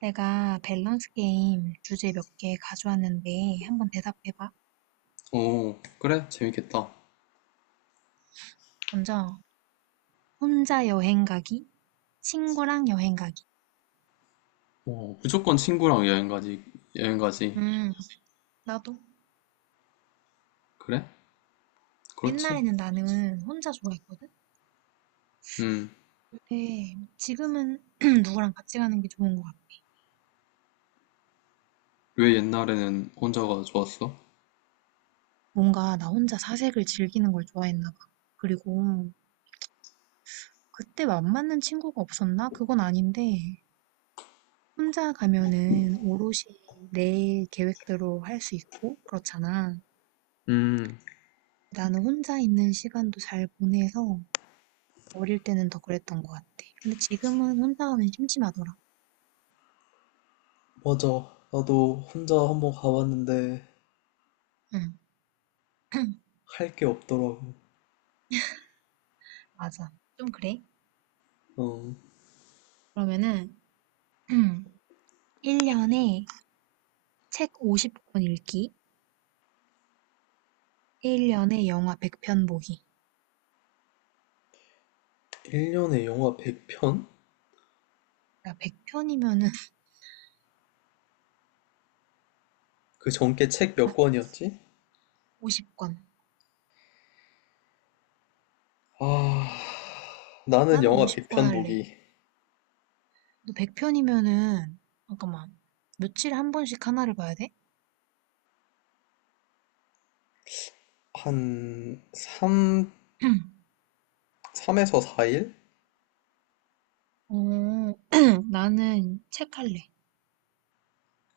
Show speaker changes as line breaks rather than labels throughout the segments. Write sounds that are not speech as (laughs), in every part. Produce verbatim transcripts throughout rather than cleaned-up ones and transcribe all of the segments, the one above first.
내가 밸런스 게임 주제 몇 개 가져왔는데 한번 대답해봐.
오, 그래? 재밌겠다.
먼저, 혼자 여행 가기, 친구랑 여행 가기.
오, 무조건 친구랑 여행 가지, 여행 가지.
음, 나도.
그래? 그렇지.
옛날에는 나는 혼자 좋아했거든?
음,
근데 지금은 (clears throat) 누구랑 같이 가는 게 좋은 것 같아.
왜 옛날에는 혼자가 좋았어?
뭔가 나 혼자 사색을 즐기는 걸 좋아했나 봐. 그리고 그때 맘 맞는 친구가 없었나? 그건 아닌데, 혼자 가면은 오롯이 내 계획대로 할 수 있고, 그렇잖아.
음,
나는 혼자 있는 시간도 잘 보내서 어릴 때는 더 그랬던 것 같아. 근데 지금은 혼자 가면 심심하더라.
맞아. 나도 혼자 한번 가봤는데,
응, 맞아. 좀 그래.
어,
그러면은 (clears throat) 일 년에 책 오십 권 읽기, 일 년에 영화 백 편 보기.
일 년에 영화 백 편?
야, 백 편이면은
그 전께 책 몇 권이었지?
오십 권.
아,
(laughs)
나는
나는
영화
오십 권
백 편
할래.
보기.
너 백 편이면은 잠깐만. 며칠에 한 번씩 하나를 봐야 돼?
한 삼,
(clears throat)
삼에서 사 일?
어, (clears throat) 나는 책 할래.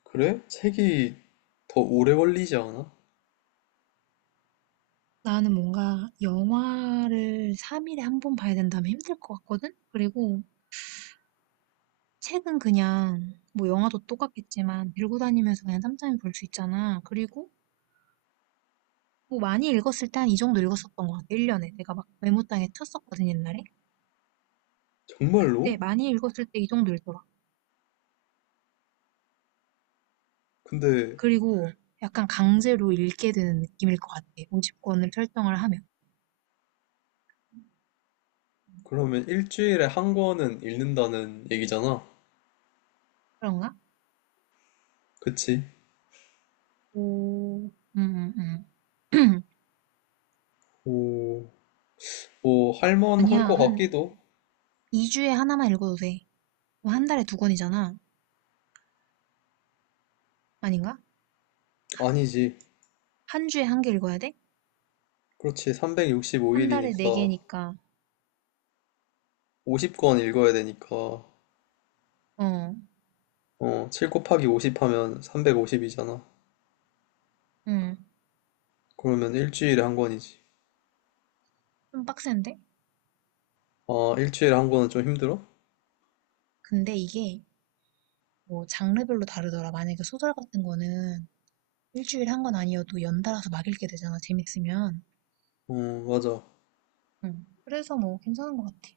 그래? 책이 더 오래 걸리지 않아?
나는 뭔가 영화를 삼 일에 한 번 봐야 된다면 힘들 것 같거든? 그리고 책은 그냥 뭐 영화도 똑같겠지만 들고 다니면서 그냥 짬짬이 볼 수 있잖아. 그리고 뭐 많이 읽었을 때 한 이 정도 읽었었던 것 같아. 일 년에. 내가 막 메모장에 쳤었거든, 옛날에.
정말로?
그때 많이 읽었을 때 이 정도 읽더라.
근데
그리고 약간 강제로 읽게 되는 느낌일 것 같아. 오십 권을 설정을 하면.
그러면 일주일에 한 권은 읽는다는 얘기잖아.
그런가?
그치?
오, 응, 응, 응. (clears throat)
오, 뭐, 할만한
아니야,
거
한
같기도.
이 주에 하나만 읽어도 돼. 뭐한 달에 두 권이잖아. 아닌가?
아니지.
한 주에 한 개 읽어야 돼?
그렇지.
한 달에
삼백육십오 일이니까
네 개니까,
오십 권 읽어야 되니까,
어,
어, 칠 곱하기 오십 하면 삼백오십이잖아.
응,
그러면 일주일에 한 권이지.
좀 빡센데?
아, 일주일에 한 권은 좀 힘들어?
근데 이게 뭐 장르별로 다르더라. 만약에 소설 같은 거는 일주일에 한 건 아니어도 연달아서 막 읽게 되잖아, 재밌으면.
어, 맞아.
응. 그래서 뭐 괜찮은 것 같아.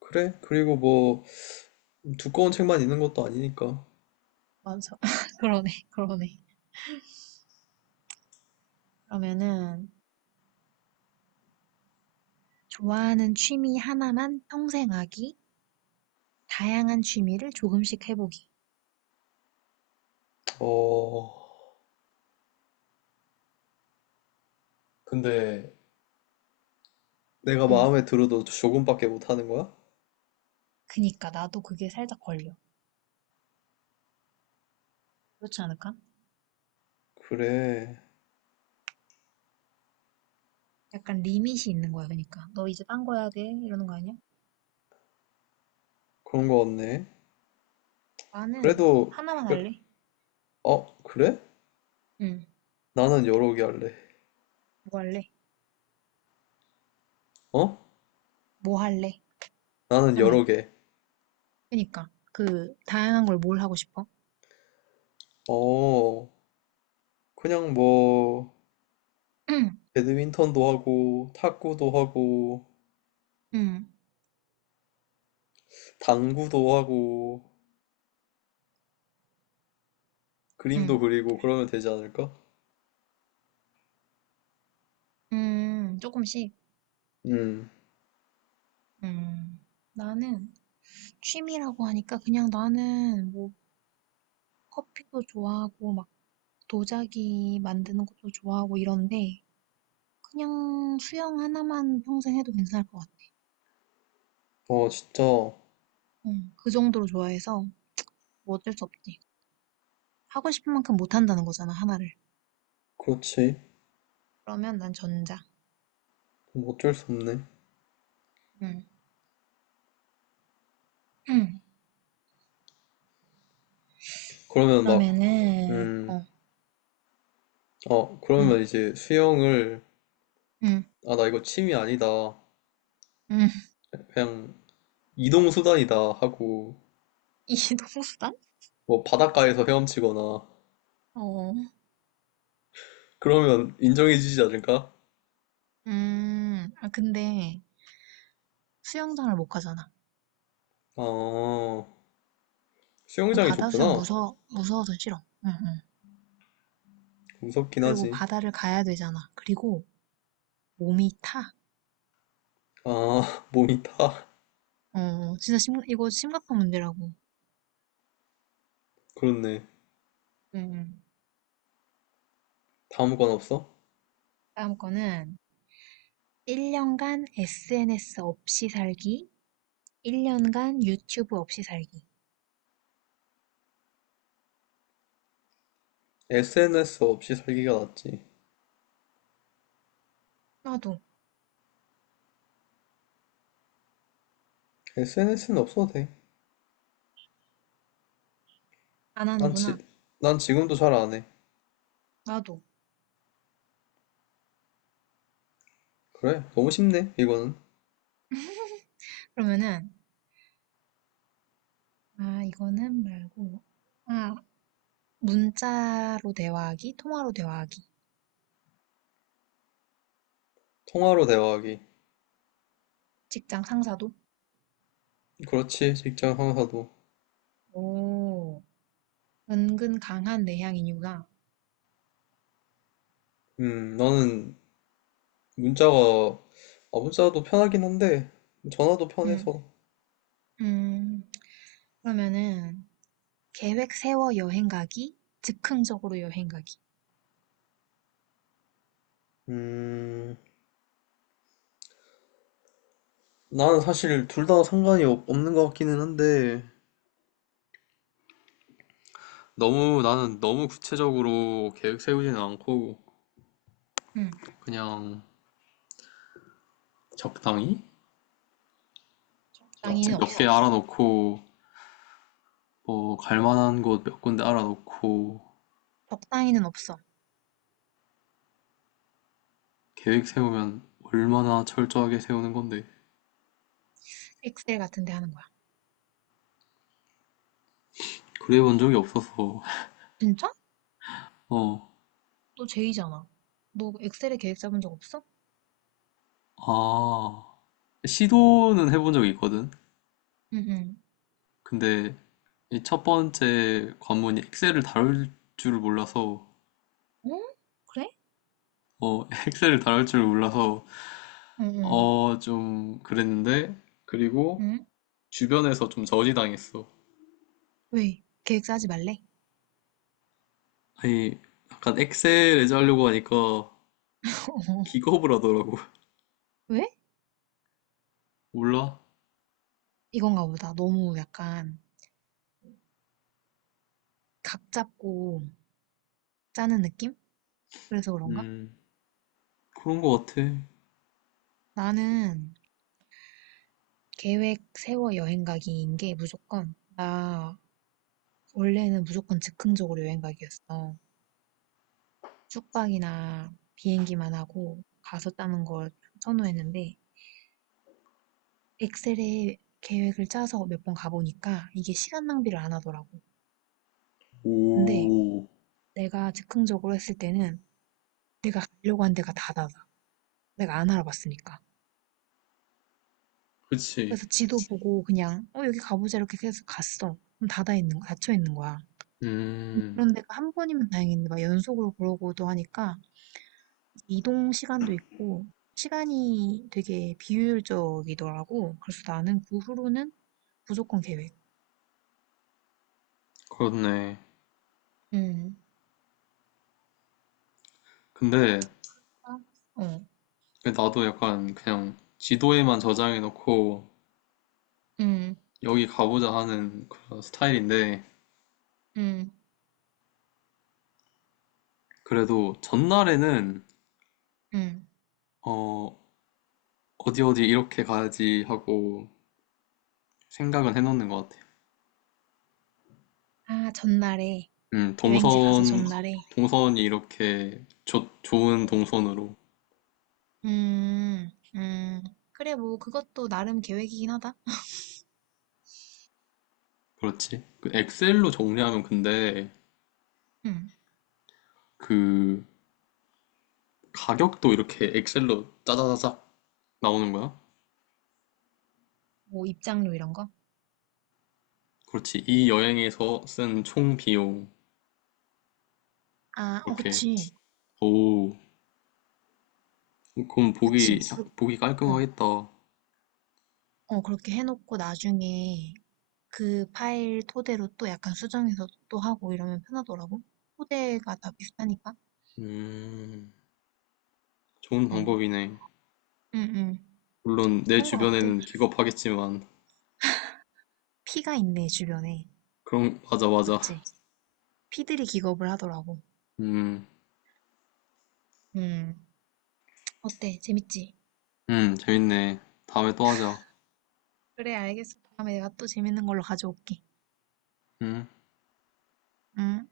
그래? 그리고 뭐, 두꺼운 책만 있는 것도 아니니까.
맞아. (laughs) 그러네, 그러네. 그러면은, 좋아하는 취미 하나만 평생 하기, 다양한 취미를 조금씩 해보기.
어, 근데 내가
응.
마음에 들어도 조금밖에 못 하는 거야?
그니까 나도 그게 살짝 걸려. 그렇지 않을까?
그래.
약간 리밋이 있는 거야, 그러니까. 너 이제 딴 거 해야 돼? 이러는 거 아니야?
그런 거 같네.
나는
그래도,
하나만
그래.
할래.
어, 그래?
응.
나는 여러 개 할래.
뭐 할래?
어?
뭐 할래?
나는 여러
하면.
개.
그러니까 그 다양한 걸 뭘 하고 싶어?
어, 그냥 뭐
응.
배드민턴도 하고 탁구도 하고
응.
당구도 하고 그림도
응.
그리고 그러면 되지 않을까?
음, 조금씩.
음.
음. 나는 취미라고 하니까 그냥 나는 뭐 커피도 좋아하고 막 도자기 만드는 것도 좋아하고 이런데 그냥 수영 하나만 평생 해도 괜찮을 것 같아.
어, 진짜
응. 그 정도로 좋아해서 뭐 어쩔 수 없지. 하고 싶은 만큼 못 한다는 거잖아, 하나를.
그렇지.
그러면 난 전자.
뭐 어쩔 수 없네.
응. 응.
그러면 막,
그러면은,
음.
어,
어, 그러면
응,
이제 수영을,
응,
아, 나 이거 취미 아니다.
응. (laughs)
그냥 이동 수단이다 하고
이 동수단?
뭐 바닷가에서 헤엄치거나
어,
그러면 인정해주지 않을까?
음, 아, 근데 수영장을 못 가잖아.
아,
난
수영장이
바다 수영
좋구나.
무서워, 무서워서 싫어. 응, 응.
무섭긴
그리고
하지.
바다를 가야 되잖아. 그리고 몸이 타.
아, (laughs) 몸이 타.
어, 진짜 심, 이거 심각한 문제라고.
그렇네.
응, 응.
다음 건 없어?
다음 거는 일 년간 에스엔에스 없이 살기, 일 년간 유튜브 없이 살기.
에스엔에스 없이 살기가 낫지.
나도
에스엔에스는 없어도 돼.
안
난 지,
하는구나.
난 지금도 잘 안 해.
나도.
그래, 너무 쉽네, 이거는.
그러면은, 아, 이거는 말고, 아, 문자로 대화하기, 통화로 대화하기.
통화로 대화하기.
직장 상사도.
그렇지, 직장 상사도.
오, 은근 강한 내향인 이유가.
음, 나는 문자가, 아, 문자도 편하긴 한데, 전화도
음,
편해서.
음, 그러면은, 계획 세워 여행 가기, 즉흥적으로 여행 가기.
음, 나는 사실 둘 다 상관이 없, 없는 것 같기는 한데, 너무 나는 너무 구체적으로 계획 세우지는 않고
음,
그냥 적당히
적당히는
맛집 몇 개 적당해야지.
없어.
알아놓고, 뭐 갈 만한 곳 몇 군데 알아놓고.
적당히는 없어.
계획 세우면 얼마나 철저하게 세우는 건데?
엑셀 같은 데 하는 거야.
그래 본 적이 없어서.
진짜?
어,
너 제이잖아. 너 엑셀에 계획 짜본 적 없어?
아, 시도는 해본 적이 있거든.
응, 응.
근데 이 첫 번째 관문이 엑셀을 다룰 줄을 몰라서.
어? 그래?
어, (laughs) 엑셀을 다룰 줄을 몰라서
응, 응.
어, 좀 그랬는데, 그리고
응?
주변에서 좀 저지당했어.
왜? 계획 짜지 말래?
아니, 약간 엑셀 예제 하려고 하니까
(laughs)
기겁을 하더라고. (laughs)
왜?
몰라?
이건가 보다. 너무 약간 각 잡고 짜는 느낌? 그래서 그런가?
음, 그런 거 같아.
나는 계획 세워 여행 가기인 게 무조건 나, 원래는 무조건 즉흥적으로 여행 가기였어. 숙박이나 비행기만 하고 가서 짜는 걸 선호했는데 엑셀에 계획을 짜서 몇 번 가보니까 이게 시간 낭비를 안 하더라고. 근데
오,
내가 즉흥적으로 했을 때는 내가 가려고 한 데가 다 닫아. 내가 안 알아봤으니까.
그치.
그래서 지도 보고 그냥 어 여기 가보자 이렇게 계속 갔어. 그럼 닫아 있는 거, 닫혀 있는 거야.
음,
그런 데가 한 번이면 다행인데 막 연속으로 그러고도 하니까 이동 시간도 있고 시간이 되게 비효율적이더라고. 그래서 나는 그 후로는 무조건 계획.
그렇네.
음,
근데
아, 어.
나도 약간 그냥 지도에만 저장해놓고
음,
여기 가보자 하는 그런 스타일인데,
음,
그래도 전날에는,
음.
어, 어디 어디 이렇게 가야지 하고 생각은 해놓는 것 같아.
아, 전날에.
음,
여행지 가서
동선,
전날에
동선이 이렇게 좋 좋은 동선으로.
음, 음. 그래, 뭐, 그것도 나름 계획이긴 하다.
그렇지. 그 엑셀로 정리하면, 근데
음.
그 가격도 이렇게 엑셀로 짜자자작 나오는 거야?
뭐, 입장료 이런 거?
그렇지. 이 여행에서 쓴 총 비용.
아, 어,
이렇게.
그치.
오, 그럼 보기,
그치. 그-
보기
어,
깔끔하겠다.
어, 그렇게 해놓고 나중에 그 파일 토대로 또 약간 수정해서 또 하고 이러면 편하더라고. 토대가 다 비슷하니까.
음, 좋은
응,
방법이네.
응, 응.
물론 내
그런 것 같아.
주변에는 기겁하겠지만.
피가 있네, 주변에.
그럼, 맞아, 맞아.
맞지? 피들이 기겁을 하더라고.
음,
음. 어때? 재밌지?
음, 재밌네. 다음에 또 하자.
그래, 알겠어. 다음에 내가 또 재밌는 걸로 가져올게.
음.
응?